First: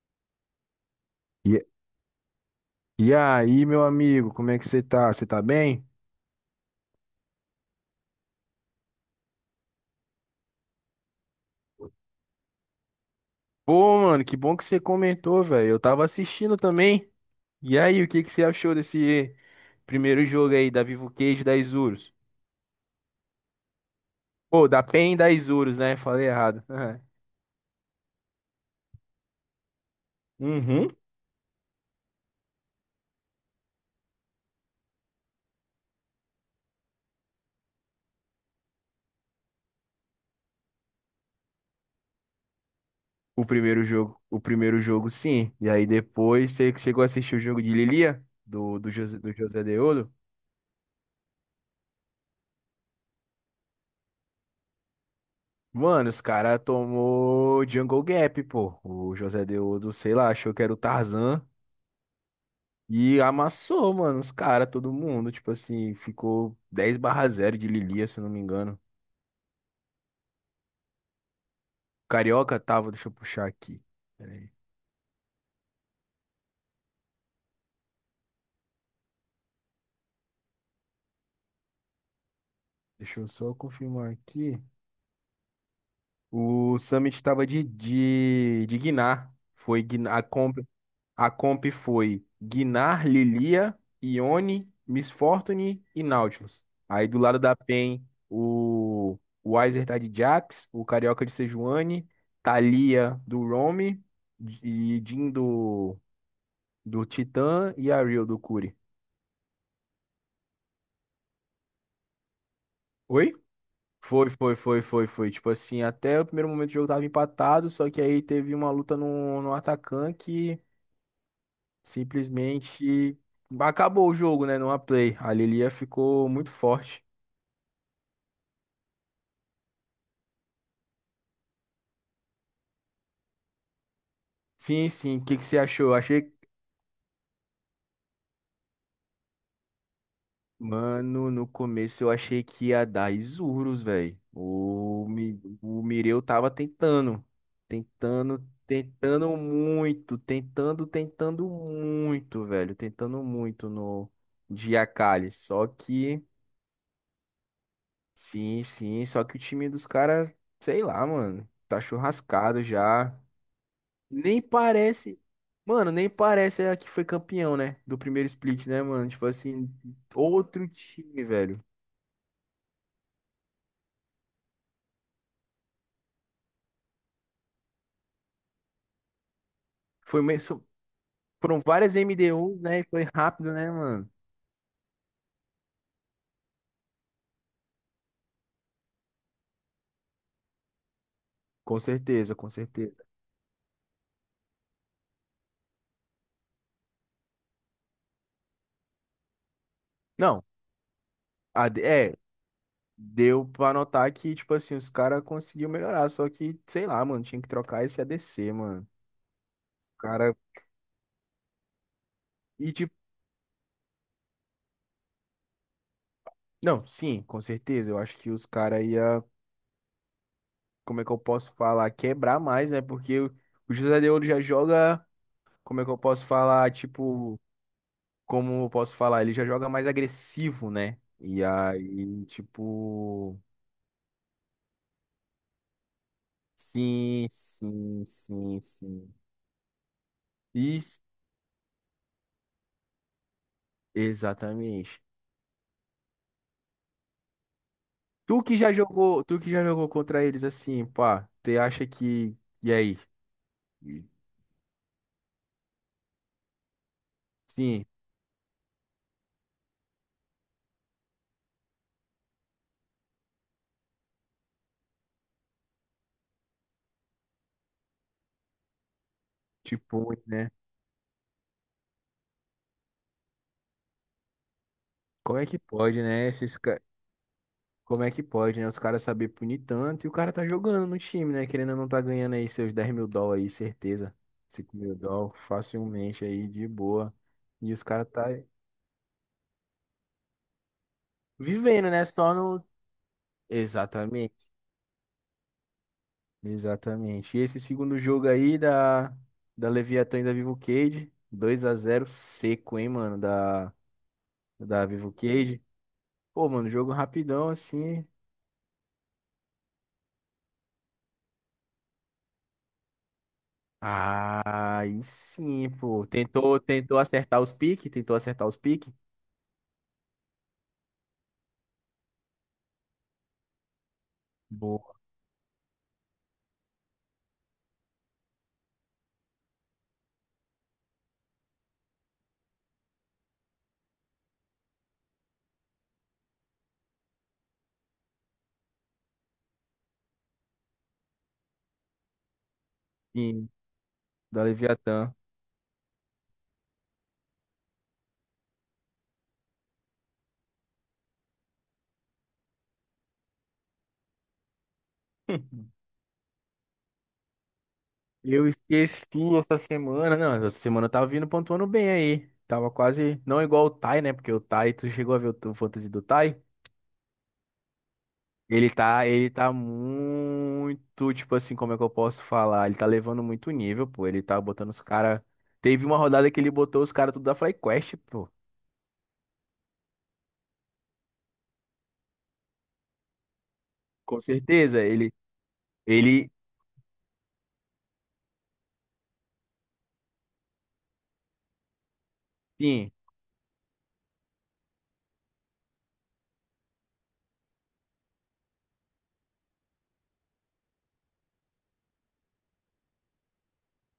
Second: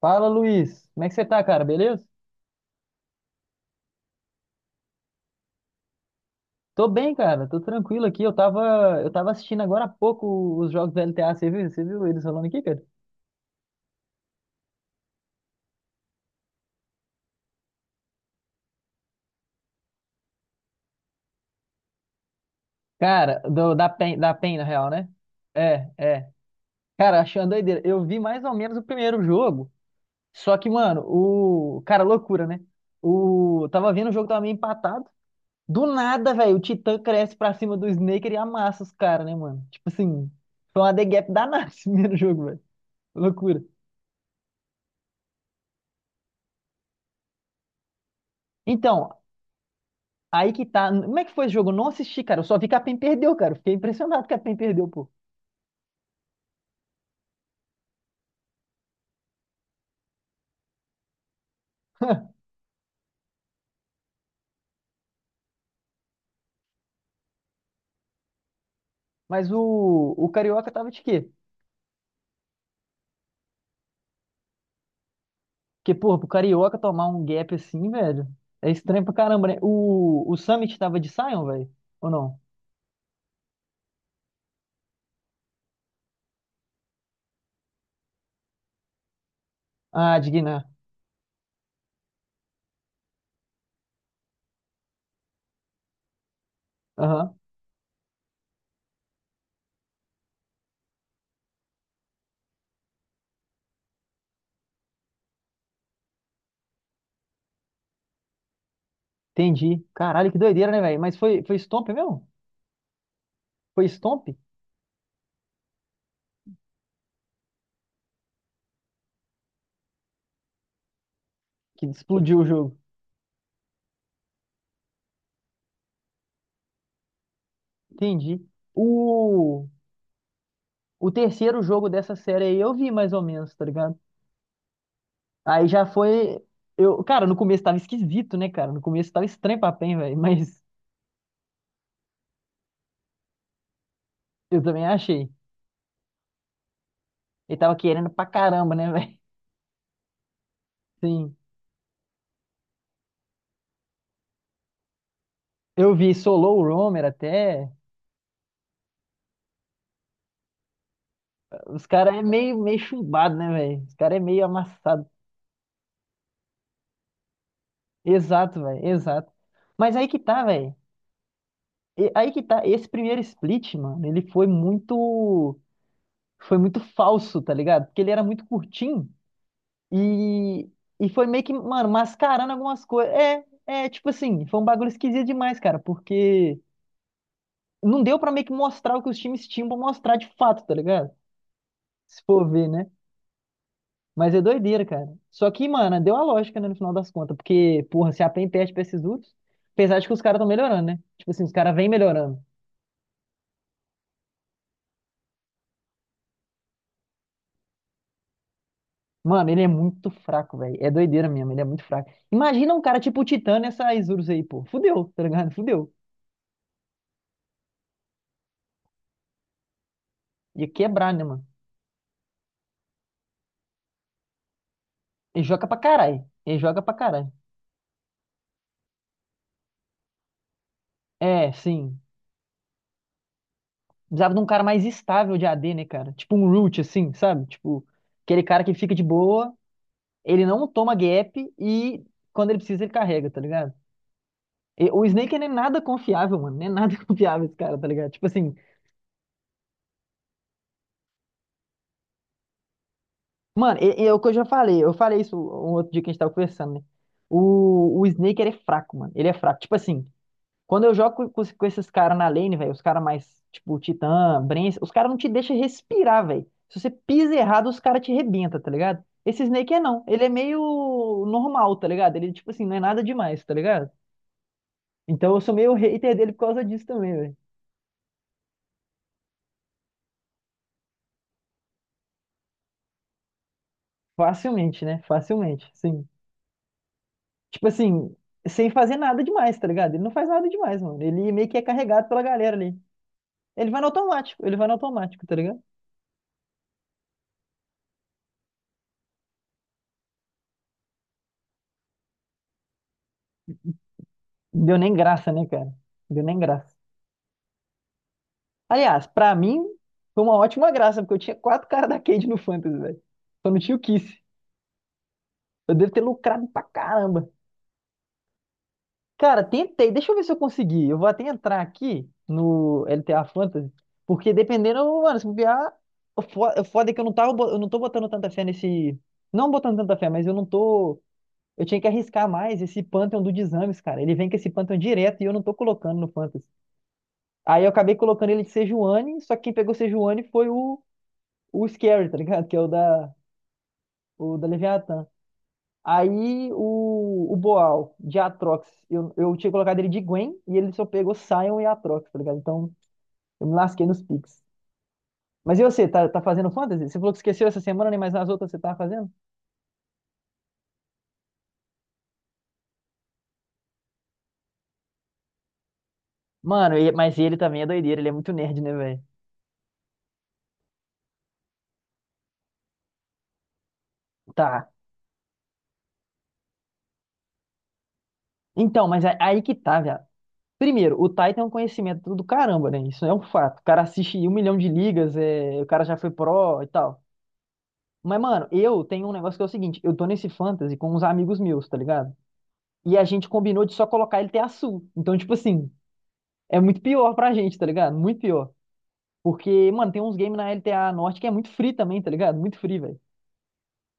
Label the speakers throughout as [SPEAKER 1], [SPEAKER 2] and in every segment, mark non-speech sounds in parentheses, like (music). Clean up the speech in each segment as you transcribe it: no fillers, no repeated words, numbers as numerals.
[SPEAKER 1] Fala, Luiz. Como é que você tá, cara?
[SPEAKER 2] E,
[SPEAKER 1] Beleza?
[SPEAKER 2] e aí, meu amigo, como é que você tá? Você tá bem?
[SPEAKER 1] Tô bem, cara. Tô tranquilo aqui. Eu tava assistindo agora há pouco os jogos da LTA. Você viu? Você viu eles rolando aqui, cara?
[SPEAKER 2] Pô, mano, que bom que você comentou, velho. Eu tava assistindo também. E aí, o que que você achou desse primeiro jogo aí da Vivo Cage da Isurus?
[SPEAKER 1] Cara, da PEN, na
[SPEAKER 2] Pô, da
[SPEAKER 1] real, né?
[SPEAKER 2] PEN da Isurus,
[SPEAKER 1] É,
[SPEAKER 2] né? Falei
[SPEAKER 1] é.
[SPEAKER 2] errado. (laughs)
[SPEAKER 1] Cara, achando uma doideira. Eu vi mais ou menos o primeiro jogo. Só que,
[SPEAKER 2] Uhum.
[SPEAKER 1] mano, cara, loucura, né? Tava vendo o jogo, tava meio empatado. Do nada, velho, o Titã cresce pra cima do Snaker e amassa os caras, né, mano? Tipo assim, foi uma The Gap danada esse (laughs) primeiro jogo, velho. Loucura.
[SPEAKER 2] O primeiro jogo, sim. E aí depois você chegou a assistir o jogo de Lilia do
[SPEAKER 1] Então,
[SPEAKER 2] José, do José Deodo?
[SPEAKER 1] aí que tá. Como é que foi esse jogo? Eu não assisti, cara. Eu só vi que a PEN perdeu, cara. Eu fiquei impressionado que a PEN perdeu, pô.
[SPEAKER 2] Mano, os cara tomou Jungle Gap, pô. O José Deodo, sei lá, achou que era o Tarzan. E amassou, mano, os caras, todo mundo. Tipo assim, ficou 10 barra zero de Lilia, se eu não me engano.
[SPEAKER 1] Mas o Carioca tava de quê?
[SPEAKER 2] Carioca tava, deixa eu puxar aqui. Pera aí.
[SPEAKER 1] Porque, pô, pro Carioca tomar um gap assim, velho, é estranho pra caramba, né? O Summit tava de Sion, velho? Ou não?
[SPEAKER 2] Deixa eu só confirmar aqui. O Summit tava de, Guiná. Foi Guiná,
[SPEAKER 1] Ah, de Guiné.
[SPEAKER 2] a comp foi Gnar, Lilia, Ione, Miss Fortune e Nautilus. Aí do
[SPEAKER 1] Aham.
[SPEAKER 2] lado da PEN, o o Weiser tá de Jax, o Carioca de Sejuani, Thalia do Roam e Jhin do, do Titã e a Rio do Curi.
[SPEAKER 1] Entendi. Caralho, que doideira, né, velho? Mas foi, foi Stomp mesmo?
[SPEAKER 2] Oi?
[SPEAKER 1] Foi
[SPEAKER 2] Foi,
[SPEAKER 1] Stomp
[SPEAKER 2] foi, foi, foi, foi. Tipo assim, até o primeiro momento do jogo tava empatado, só que aí teve uma luta no, no Atacan que
[SPEAKER 1] que explodiu o jogo.
[SPEAKER 2] simplesmente acabou o jogo, né? Numa play. A Lilia ficou muito forte.
[SPEAKER 1] Entendi. O, o terceiro jogo dessa série aí eu vi mais ou menos, tá ligado?
[SPEAKER 2] Sim, sim. O que que você
[SPEAKER 1] Aí já
[SPEAKER 2] achou? Eu achei.
[SPEAKER 1] foi. Eu, cara, no começo tava esquisito, né, cara? No começo tava estranho pra PEN, velho. (laughs) Mas
[SPEAKER 2] Mano, no começo eu achei que ia dar Isurus, velho.
[SPEAKER 1] eu também
[SPEAKER 2] O,
[SPEAKER 1] achei.
[SPEAKER 2] Mi- o Mireu tava tentando.
[SPEAKER 1] Ele tava querendo pra
[SPEAKER 2] Tentando,
[SPEAKER 1] caramba, né, (laughs) velho?
[SPEAKER 2] tentando muito. Tentando,
[SPEAKER 1] Sim.
[SPEAKER 2] tentando muito, velho. Tentando muito no de Akali. Só
[SPEAKER 1] Eu vi
[SPEAKER 2] que.
[SPEAKER 1] Solo o Roamer até.
[SPEAKER 2] Sim, sim. Só que o time dos caras, sei lá, mano. Tá
[SPEAKER 1] Os caras é meio,
[SPEAKER 2] churrascado
[SPEAKER 1] meio
[SPEAKER 2] já.
[SPEAKER 1] chumbado, né, velho? Os caras é
[SPEAKER 2] Nem
[SPEAKER 1] meio amassado.
[SPEAKER 2] parece. Mano, nem parece a que foi campeão, né? Do primeiro
[SPEAKER 1] Exato,
[SPEAKER 2] split,
[SPEAKER 1] velho.
[SPEAKER 2] né, mano? Tipo
[SPEAKER 1] Exato.
[SPEAKER 2] assim,
[SPEAKER 1] Mas aí que tá,
[SPEAKER 2] outro
[SPEAKER 1] velho.
[SPEAKER 2] time, velho.
[SPEAKER 1] Aí que tá. Esse primeiro split, mano, ele foi muito. Foi muito falso, tá ligado? Porque ele era muito curtinho.
[SPEAKER 2] Foi mesmo.
[SPEAKER 1] E, e foi meio que,
[SPEAKER 2] Foram
[SPEAKER 1] mano,
[SPEAKER 2] várias
[SPEAKER 1] mascarando
[SPEAKER 2] MD1, né?
[SPEAKER 1] algumas
[SPEAKER 2] E foi
[SPEAKER 1] coisas. É,
[SPEAKER 2] rápido, né,
[SPEAKER 1] é, tipo
[SPEAKER 2] mano?
[SPEAKER 1] assim, foi um bagulho esquisito demais, cara, porque não deu pra meio que mostrar o que os times tinham pra mostrar de fato, tá ligado?
[SPEAKER 2] Com
[SPEAKER 1] Se
[SPEAKER 2] certeza,
[SPEAKER 1] for
[SPEAKER 2] com
[SPEAKER 1] ver, né?
[SPEAKER 2] certeza.
[SPEAKER 1] Mas é doideira, cara. Só que, mano, deu a lógica, né, no final das contas, porque, porra, se a PEN perde pra esses outros, apesar de que os caras
[SPEAKER 2] Não,
[SPEAKER 1] estão melhorando, né? Tipo assim, os
[SPEAKER 2] a
[SPEAKER 1] caras
[SPEAKER 2] de-
[SPEAKER 1] vêm
[SPEAKER 2] é,
[SPEAKER 1] melhorando.
[SPEAKER 2] deu pra notar que, tipo assim, os caras conseguiu melhorar. Só que, sei lá, mano, tinha que trocar esse ADC, mano.
[SPEAKER 1] Mano, ele é
[SPEAKER 2] O
[SPEAKER 1] muito
[SPEAKER 2] cara.
[SPEAKER 1] fraco, velho. É doideira mesmo, ele é muito fraco.
[SPEAKER 2] E
[SPEAKER 1] Imagina um
[SPEAKER 2] tipo.
[SPEAKER 1] cara tipo o Titã nessa Isurus aí, pô. Fudeu, tá ligado? Fudeu.
[SPEAKER 2] Não, sim, com certeza. Eu acho que os caras ia.
[SPEAKER 1] Ia
[SPEAKER 2] Como é que
[SPEAKER 1] quebrar,
[SPEAKER 2] eu
[SPEAKER 1] né, mano?
[SPEAKER 2] posso falar? Quebrar mais, né? Porque o José de Ouro já joga.
[SPEAKER 1] Ele joga pra
[SPEAKER 2] Como é que eu posso
[SPEAKER 1] caralho. Ele
[SPEAKER 2] falar?
[SPEAKER 1] joga pra caralho.
[SPEAKER 2] Tipo, como eu posso falar? Ele já joga mais agressivo, né? E
[SPEAKER 1] É, sim.
[SPEAKER 2] aí, tipo,
[SPEAKER 1] Precisava de um cara mais estável de AD, né, cara? Tipo um root, assim,
[SPEAKER 2] sim,
[SPEAKER 1] sabe? Tipo,
[SPEAKER 2] sim,
[SPEAKER 1] aquele
[SPEAKER 2] sim,
[SPEAKER 1] cara que fica de
[SPEAKER 2] sim.
[SPEAKER 1] boa, ele não toma
[SPEAKER 2] Isso,
[SPEAKER 1] gap e quando ele precisa ele carrega, tá ligado? E
[SPEAKER 2] exatamente.
[SPEAKER 1] o Snake não é nada confiável, mano. Não é nada (laughs) confiável esse cara, tá ligado? Tipo
[SPEAKER 2] Tu
[SPEAKER 1] assim,
[SPEAKER 2] que já jogou, tu que já jogou contra eles assim, pá, tu acha que. E aí?
[SPEAKER 1] mano, e é o que eu já falei. Eu falei isso um outro dia que a gente tava conversando, né?
[SPEAKER 2] Sim,
[SPEAKER 1] O Snake, ele é fraco, mano. Ele é fraco. Tipo assim, quando eu jogo com esses caras na lane, velho, os caras mais, tipo, Titã, Brence, os caras não te deixam respirar, velho. Se você pisa errado, os caras te rebentam, tá ligado? Esse Snake é não.
[SPEAKER 2] tipo,
[SPEAKER 1] Ele é
[SPEAKER 2] né?
[SPEAKER 1] meio normal, tá ligado? Ele, tipo assim, não é nada demais, tá ligado? Então
[SPEAKER 2] Como
[SPEAKER 1] eu
[SPEAKER 2] é
[SPEAKER 1] sou
[SPEAKER 2] que
[SPEAKER 1] meio
[SPEAKER 2] pode,
[SPEAKER 1] hater
[SPEAKER 2] né?
[SPEAKER 1] dele por causa disso também, velho.
[SPEAKER 2] Como é que pode, né? Os caras saber punir tanto e o cara tá jogando no time, né? Querendo ou não tá ganhando aí seus US$ 10.000 aí, certeza. cinco
[SPEAKER 1] Facilmente,
[SPEAKER 2] mil
[SPEAKER 1] né?
[SPEAKER 2] dólares
[SPEAKER 1] Facilmente, sim.
[SPEAKER 2] facilmente aí, de boa.
[SPEAKER 1] Tipo
[SPEAKER 2] E os caras
[SPEAKER 1] assim,
[SPEAKER 2] tá
[SPEAKER 1] sem fazer nada demais, tá ligado? Ele não faz nada demais, mano. Ele meio que é
[SPEAKER 2] vivendo, né?
[SPEAKER 1] carregado pela
[SPEAKER 2] Só
[SPEAKER 1] galera
[SPEAKER 2] no.
[SPEAKER 1] ali. Ele vai no
[SPEAKER 2] Exatamente,
[SPEAKER 1] automático, ele vai no automático, tá ligado?
[SPEAKER 2] exatamente. E esse segundo jogo aí da, da Leviatã e da Vivo Cage, 2-0 seco, hein, mano? Da,
[SPEAKER 1] Deu
[SPEAKER 2] da
[SPEAKER 1] nem
[SPEAKER 2] Vivo
[SPEAKER 1] graça, né,
[SPEAKER 2] Cage.
[SPEAKER 1] cara? Deu nem
[SPEAKER 2] Pô, mano,
[SPEAKER 1] graça.
[SPEAKER 2] jogo rapidão assim.
[SPEAKER 1] Aliás, pra mim, foi uma ótima graça, porque eu tinha quatro caras da Cade no Fantasy, velho. Só não tinha o Kiss.
[SPEAKER 2] Ah, aí sim,
[SPEAKER 1] Eu devo ter
[SPEAKER 2] pô.
[SPEAKER 1] lucrado
[SPEAKER 2] Tentou,
[SPEAKER 1] pra
[SPEAKER 2] tentou
[SPEAKER 1] caramba.
[SPEAKER 2] acertar os piques, tentou acertar os piques.
[SPEAKER 1] Cara, tentei. Deixa eu ver se eu consegui. Eu vou até entrar aqui no LTA Fantasy, porque dependendo, mano, se bobear, o foda é que eu não tava, eu não tô botando tanta fé nesse, não botando tanta fé, mas eu não tô, eu tinha que arriscar mais esse Pantheon do Dizames, cara. Ele vem com esse Pantheon direto e eu não tô colocando no Fantasy. Aí eu acabei colocando ele de Sejuani, só que quem pegou Sejuani foi o Scary, tá ligado? Que é
[SPEAKER 2] Sim,
[SPEAKER 1] o
[SPEAKER 2] da
[SPEAKER 1] da Leviatã.
[SPEAKER 2] Leviatã.
[SPEAKER 1] Aí o Boal de Atrox, eu tinha colocado ele de Gwen e ele só pegou Sion e Atrox, tá ligado? Então eu me lasquei nos picks. Mas e você, tá fazendo fantasy? Você falou que esqueceu essa semana, né? Mas nas
[SPEAKER 2] Eu
[SPEAKER 1] outras você tá
[SPEAKER 2] esqueci
[SPEAKER 1] fazendo?
[SPEAKER 2] essa semana. Não, essa semana eu tava vindo pontuando bem aí. Tava quase. Não igual o Tai, né? Porque o Tai, tu chegou a ver o fantasy do Tai?
[SPEAKER 1] Mano, mas ele também é doideira, ele é muito nerd, né, velho?
[SPEAKER 2] Ele tá muito, tipo assim, como é que eu posso falar? Ele tá levando muito nível, pô. Ele tá
[SPEAKER 1] Tá.
[SPEAKER 2] botando os caras. Teve uma rodada que ele botou os caras tudo da FlyQuest, pô.
[SPEAKER 1] Então, mas aí que tá, velho. Primeiro, o Tai tem um conhecimento do caramba, né? Isso é um fato. O cara assiste
[SPEAKER 2] Com
[SPEAKER 1] um milhão de
[SPEAKER 2] certeza, ele,
[SPEAKER 1] ligas, o cara já foi
[SPEAKER 2] ele,
[SPEAKER 1] pro e tal. Mas, mano, eu tenho um negócio que é o seguinte, eu tô nesse fantasy com uns amigos meus, tá ligado?
[SPEAKER 2] sim,
[SPEAKER 1] E a gente combinou de só colocar ele ter azul. Então, tipo assim, é muito pior pra gente, tá ligado? Muito pior. Porque, mano, tem uns games na LTA Norte que é muito free também, tá ligado? Muito free, velho.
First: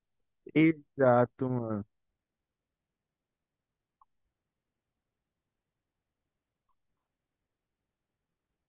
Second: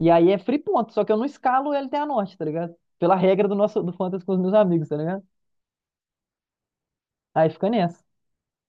[SPEAKER 1] E aí é free ponto, só que eu não
[SPEAKER 2] exato,
[SPEAKER 1] escalo o
[SPEAKER 2] mano.
[SPEAKER 1] LTA Norte, tá ligado? Pela regra do nosso do fantasy com os meus amigos, tá ligado? Aí fica nessa.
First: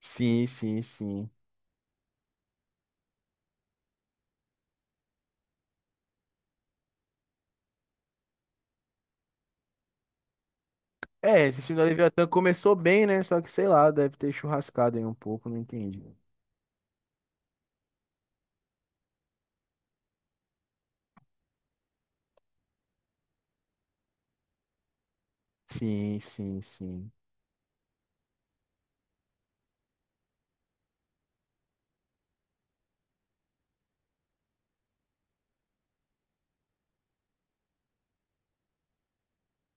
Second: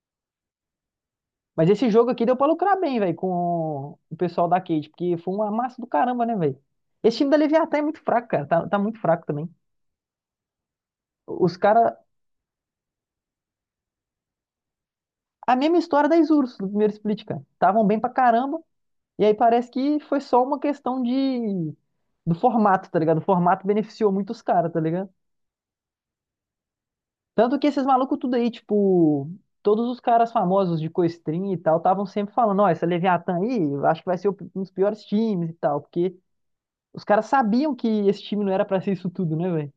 [SPEAKER 2] Sim, sim, sim.
[SPEAKER 1] Mas esse jogo aqui deu pra lucrar bem, velho, com o pessoal da Cade, porque foi uma massa do caramba, né, velho? Esse time da Leviatã é muito fraco, cara. Tá muito fraco também.
[SPEAKER 2] É,
[SPEAKER 1] Os
[SPEAKER 2] esse time do
[SPEAKER 1] caras
[SPEAKER 2] Leviatã começou bem, né? Só que sei lá, deve ter churrascado aí um pouco,
[SPEAKER 1] a
[SPEAKER 2] não
[SPEAKER 1] mesma
[SPEAKER 2] entendi.
[SPEAKER 1] história da Isurus, do primeiro split, cara. Estavam bem pra caramba, e aí parece que foi só uma questão de... do formato, tá ligado? O formato beneficiou muito os caras, tá ligado?
[SPEAKER 2] Sim, sim, sim.
[SPEAKER 1] Tanto que esses malucos tudo aí, tipo, todos os caras famosos de Coestrin e tal, estavam sempre falando, ó, essa Leviatã aí, eu acho que vai ser um dos piores times e tal, porque os caras sabiam que esse time não era pra ser isso tudo, né, velho?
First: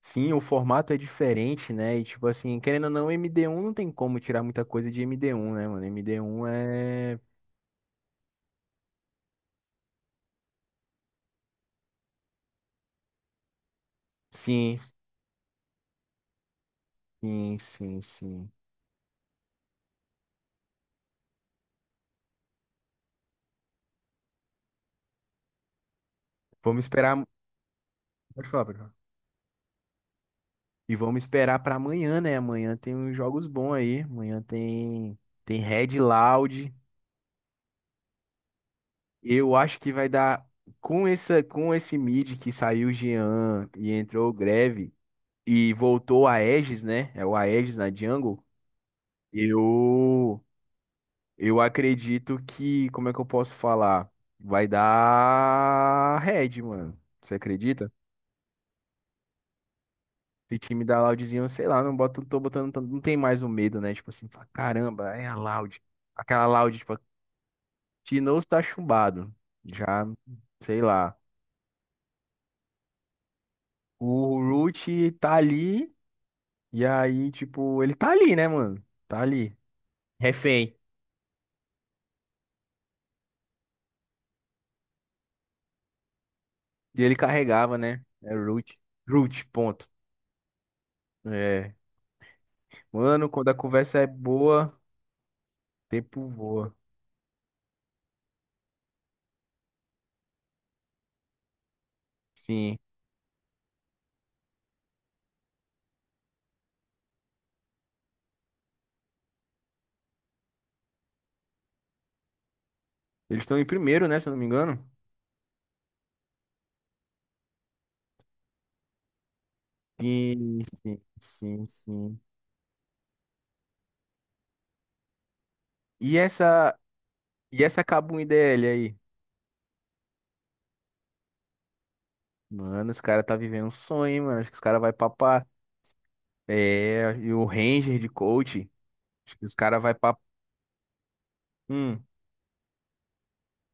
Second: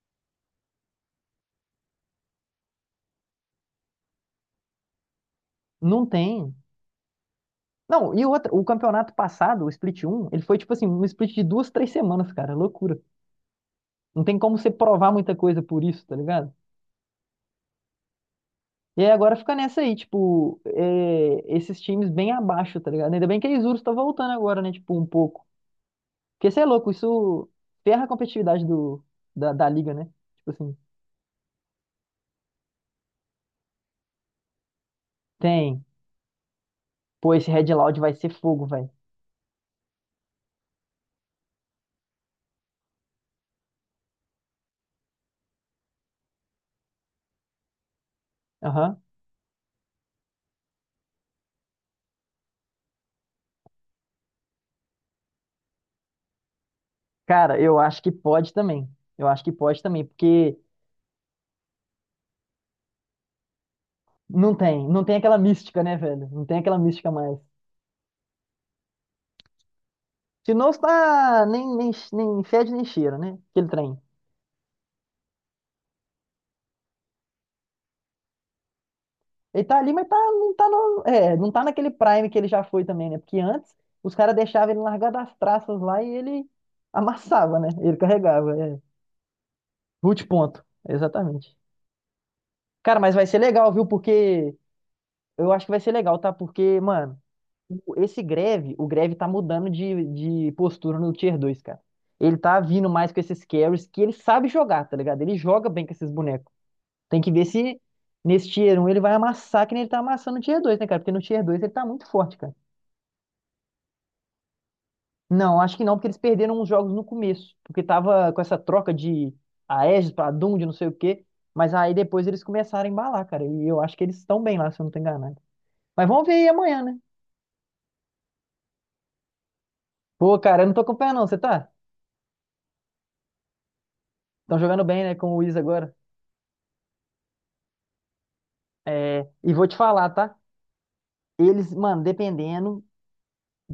[SPEAKER 2] Sim, o formato é diferente, né? E tipo assim, querendo ou não, MD1 não tem como tirar muita coisa de MD1, né, mano?
[SPEAKER 1] Não
[SPEAKER 2] MD1
[SPEAKER 1] tem.
[SPEAKER 2] é.
[SPEAKER 1] Não, e outra, o campeonato passado, o Split um ele foi, tipo assim, um split de duas, três semanas, cara, é loucura. Não tem como você
[SPEAKER 2] Sim,
[SPEAKER 1] provar muita coisa por isso, tá ligado?
[SPEAKER 2] sim, sim, sim.
[SPEAKER 1] E aí agora fica nessa aí, tipo, é, esses times bem abaixo, tá ligado? Ainda bem que a Isurus tá voltando agora, né? Tipo, um pouco. Porque você é
[SPEAKER 2] Vamos
[SPEAKER 1] louco,
[SPEAKER 2] esperar.
[SPEAKER 1] isso ferra a
[SPEAKER 2] Pode
[SPEAKER 1] competitividade
[SPEAKER 2] falar, pode falar.
[SPEAKER 1] do, da liga, né? Tipo assim,
[SPEAKER 2] E vamos esperar pra amanhã, né? Amanhã tem uns jogos bons aí. Amanhã tem. Tem
[SPEAKER 1] tem.
[SPEAKER 2] Red Loud.
[SPEAKER 1] Pô, esse Red Loud vai ser fogo, velho.
[SPEAKER 2] Eu acho que vai dar com esse mid que saiu o Jean e entrou o Greve e voltou a Aegis, né? É o Aegis na jungle.
[SPEAKER 1] Aham.
[SPEAKER 2] Eu eu acredito que, como é que eu posso falar? Vai dar red, mano. Você
[SPEAKER 1] Cara, eu
[SPEAKER 2] acredita?
[SPEAKER 1] acho que pode também. Eu acho que pode também, porque
[SPEAKER 2] Esse time da Loudzinho, sei lá, não bota, tô botando, não tem mais o medo, né? Tipo assim, fala,
[SPEAKER 1] não tem, não
[SPEAKER 2] caramba,
[SPEAKER 1] tem
[SPEAKER 2] é a
[SPEAKER 1] aquela mística,
[SPEAKER 2] Loud.
[SPEAKER 1] né, velho? Não
[SPEAKER 2] Aquela
[SPEAKER 1] tem aquela
[SPEAKER 2] Loud, tipo,
[SPEAKER 1] mística mais.
[SPEAKER 2] Tinoz tá chumbado. Já,
[SPEAKER 1] Se não
[SPEAKER 2] sei lá.
[SPEAKER 1] está nem fede nem cheira, né? Aquele trem.
[SPEAKER 2] O Root tá ali. E aí, tipo, ele tá ali, né, mano? Tá ali.
[SPEAKER 1] Ele tá ali, mas tá, não tá
[SPEAKER 2] Refém.
[SPEAKER 1] no, é, não tá naquele prime que ele já foi também, né? Porque antes os caras deixavam ele largar das traças lá e ele
[SPEAKER 2] E ele
[SPEAKER 1] amassava, né?
[SPEAKER 2] carregava,
[SPEAKER 1] Ele
[SPEAKER 2] né? É
[SPEAKER 1] carregava. É.
[SPEAKER 2] Root. Root, ponto.
[SPEAKER 1] Root ponto. Exatamente.
[SPEAKER 2] É.
[SPEAKER 1] Cara, mas vai
[SPEAKER 2] Mano,
[SPEAKER 1] ser
[SPEAKER 2] quando a
[SPEAKER 1] legal, viu?
[SPEAKER 2] conversa é
[SPEAKER 1] Porque
[SPEAKER 2] boa, o
[SPEAKER 1] eu acho que vai ser legal,
[SPEAKER 2] tempo
[SPEAKER 1] tá?
[SPEAKER 2] voa.
[SPEAKER 1] Porque, mano, esse Greve, o Greve tá mudando de postura no Tier dois, cara. Ele tá
[SPEAKER 2] Sim.
[SPEAKER 1] vindo mais com esses carries que ele sabe jogar, tá ligado? Ele joga bem com esses bonecos. Tem que ver se nesse Tier um ele vai amassar que nem ele tá amassando no Tier dois, né, cara? Porque no Tier dois ele tá muito forte, cara.
[SPEAKER 2] Eles estão em primeiro, né? Se eu não me engano.
[SPEAKER 1] Não, acho que não, porque eles perderam uns jogos no começo, porque tava com essa troca de Aegis pra Doom,
[SPEAKER 2] Sim,
[SPEAKER 1] de não sei o
[SPEAKER 2] sim,
[SPEAKER 1] quê,
[SPEAKER 2] sim,
[SPEAKER 1] mas aí
[SPEAKER 2] sim.
[SPEAKER 1] depois eles começaram a embalar, cara, e eu acho que eles estão bem lá, se eu não tô enganado. Mas
[SPEAKER 2] E
[SPEAKER 1] vamos ver aí
[SPEAKER 2] essa.
[SPEAKER 1] amanhã, né?
[SPEAKER 2] E essa Kabum IDL aí?
[SPEAKER 1] Pô, cara, eu não tô acompanhando não, você tá?
[SPEAKER 2] Mano, os caras tá vivendo um sonho, hein, mano. Acho que
[SPEAKER 1] Estão
[SPEAKER 2] os caras
[SPEAKER 1] jogando
[SPEAKER 2] vai
[SPEAKER 1] bem, né, com o
[SPEAKER 2] papar.
[SPEAKER 1] Wiz agora.
[SPEAKER 2] É, e o Ranger de coach.
[SPEAKER 1] É,
[SPEAKER 2] Acho que
[SPEAKER 1] e
[SPEAKER 2] os
[SPEAKER 1] vou te
[SPEAKER 2] caras vai
[SPEAKER 1] falar,
[SPEAKER 2] pra.
[SPEAKER 1] tá? Eles, mano,
[SPEAKER 2] Hum.
[SPEAKER 1] dependendo,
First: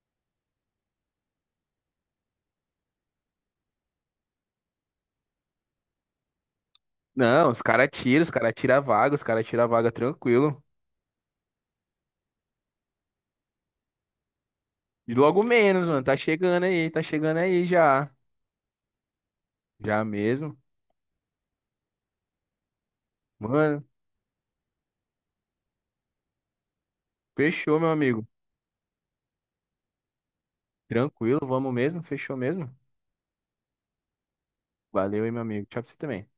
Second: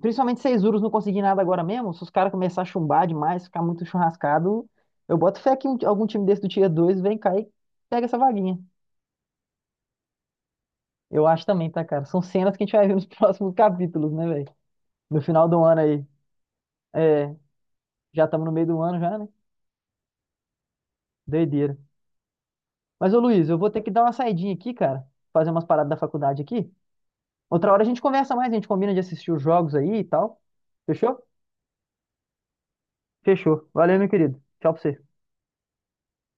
[SPEAKER 1] principalmente se Urus não conseguir nada agora mesmo, se os caras começar a chumbar demais, ficar muito churrascado, eu boto fé que algum time desse do Tier dois vem cá e
[SPEAKER 2] Não,
[SPEAKER 1] pega essa
[SPEAKER 2] os caras
[SPEAKER 1] vaguinha.
[SPEAKER 2] tiram a vaga, os caras tiram a vaga tranquilo.
[SPEAKER 1] Eu acho também, tá, cara? São cenas que a gente vai ver nos (laughs) próximos capítulos, né, velho?
[SPEAKER 2] E
[SPEAKER 1] No
[SPEAKER 2] logo
[SPEAKER 1] final do ano
[SPEAKER 2] menos, mano.
[SPEAKER 1] aí.
[SPEAKER 2] Tá
[SPEAKER 1] É,
[SPEAKER 2] chegando aí já.
[SPEAKER 1] já estamos no meio do ano já, né?
[SPEAKER 2] Já mesmo.
[SPEAKER 1] Doideira. Mas, ô Luiz, eu vou ter
[SPEAKER 2] Mano,
[SPEAKER 1] que dar uma saidinha aqui, cara. Fazer umas paradas da faculdade aqui. Outra
[SPEAKER 2] fechou,
[SPEAKER 1] hora a
[SPEAKER 2] meu
[SPEAKER 1] gente
[SPEAKER 2] amigo.
[SPEAKER 1] conversa mais, a gente combina de assistir os jogos aí e tal. Fechou?
[SPEAKER 2] Tranquilo, vamos mesmo? Fechou mesmo?
[SPEAKER 1] Fechou. Valeu, meu querido. Tchau pra você.
[SPEAKER 2] Valeu aí, meu amigo. Tchau pra você também.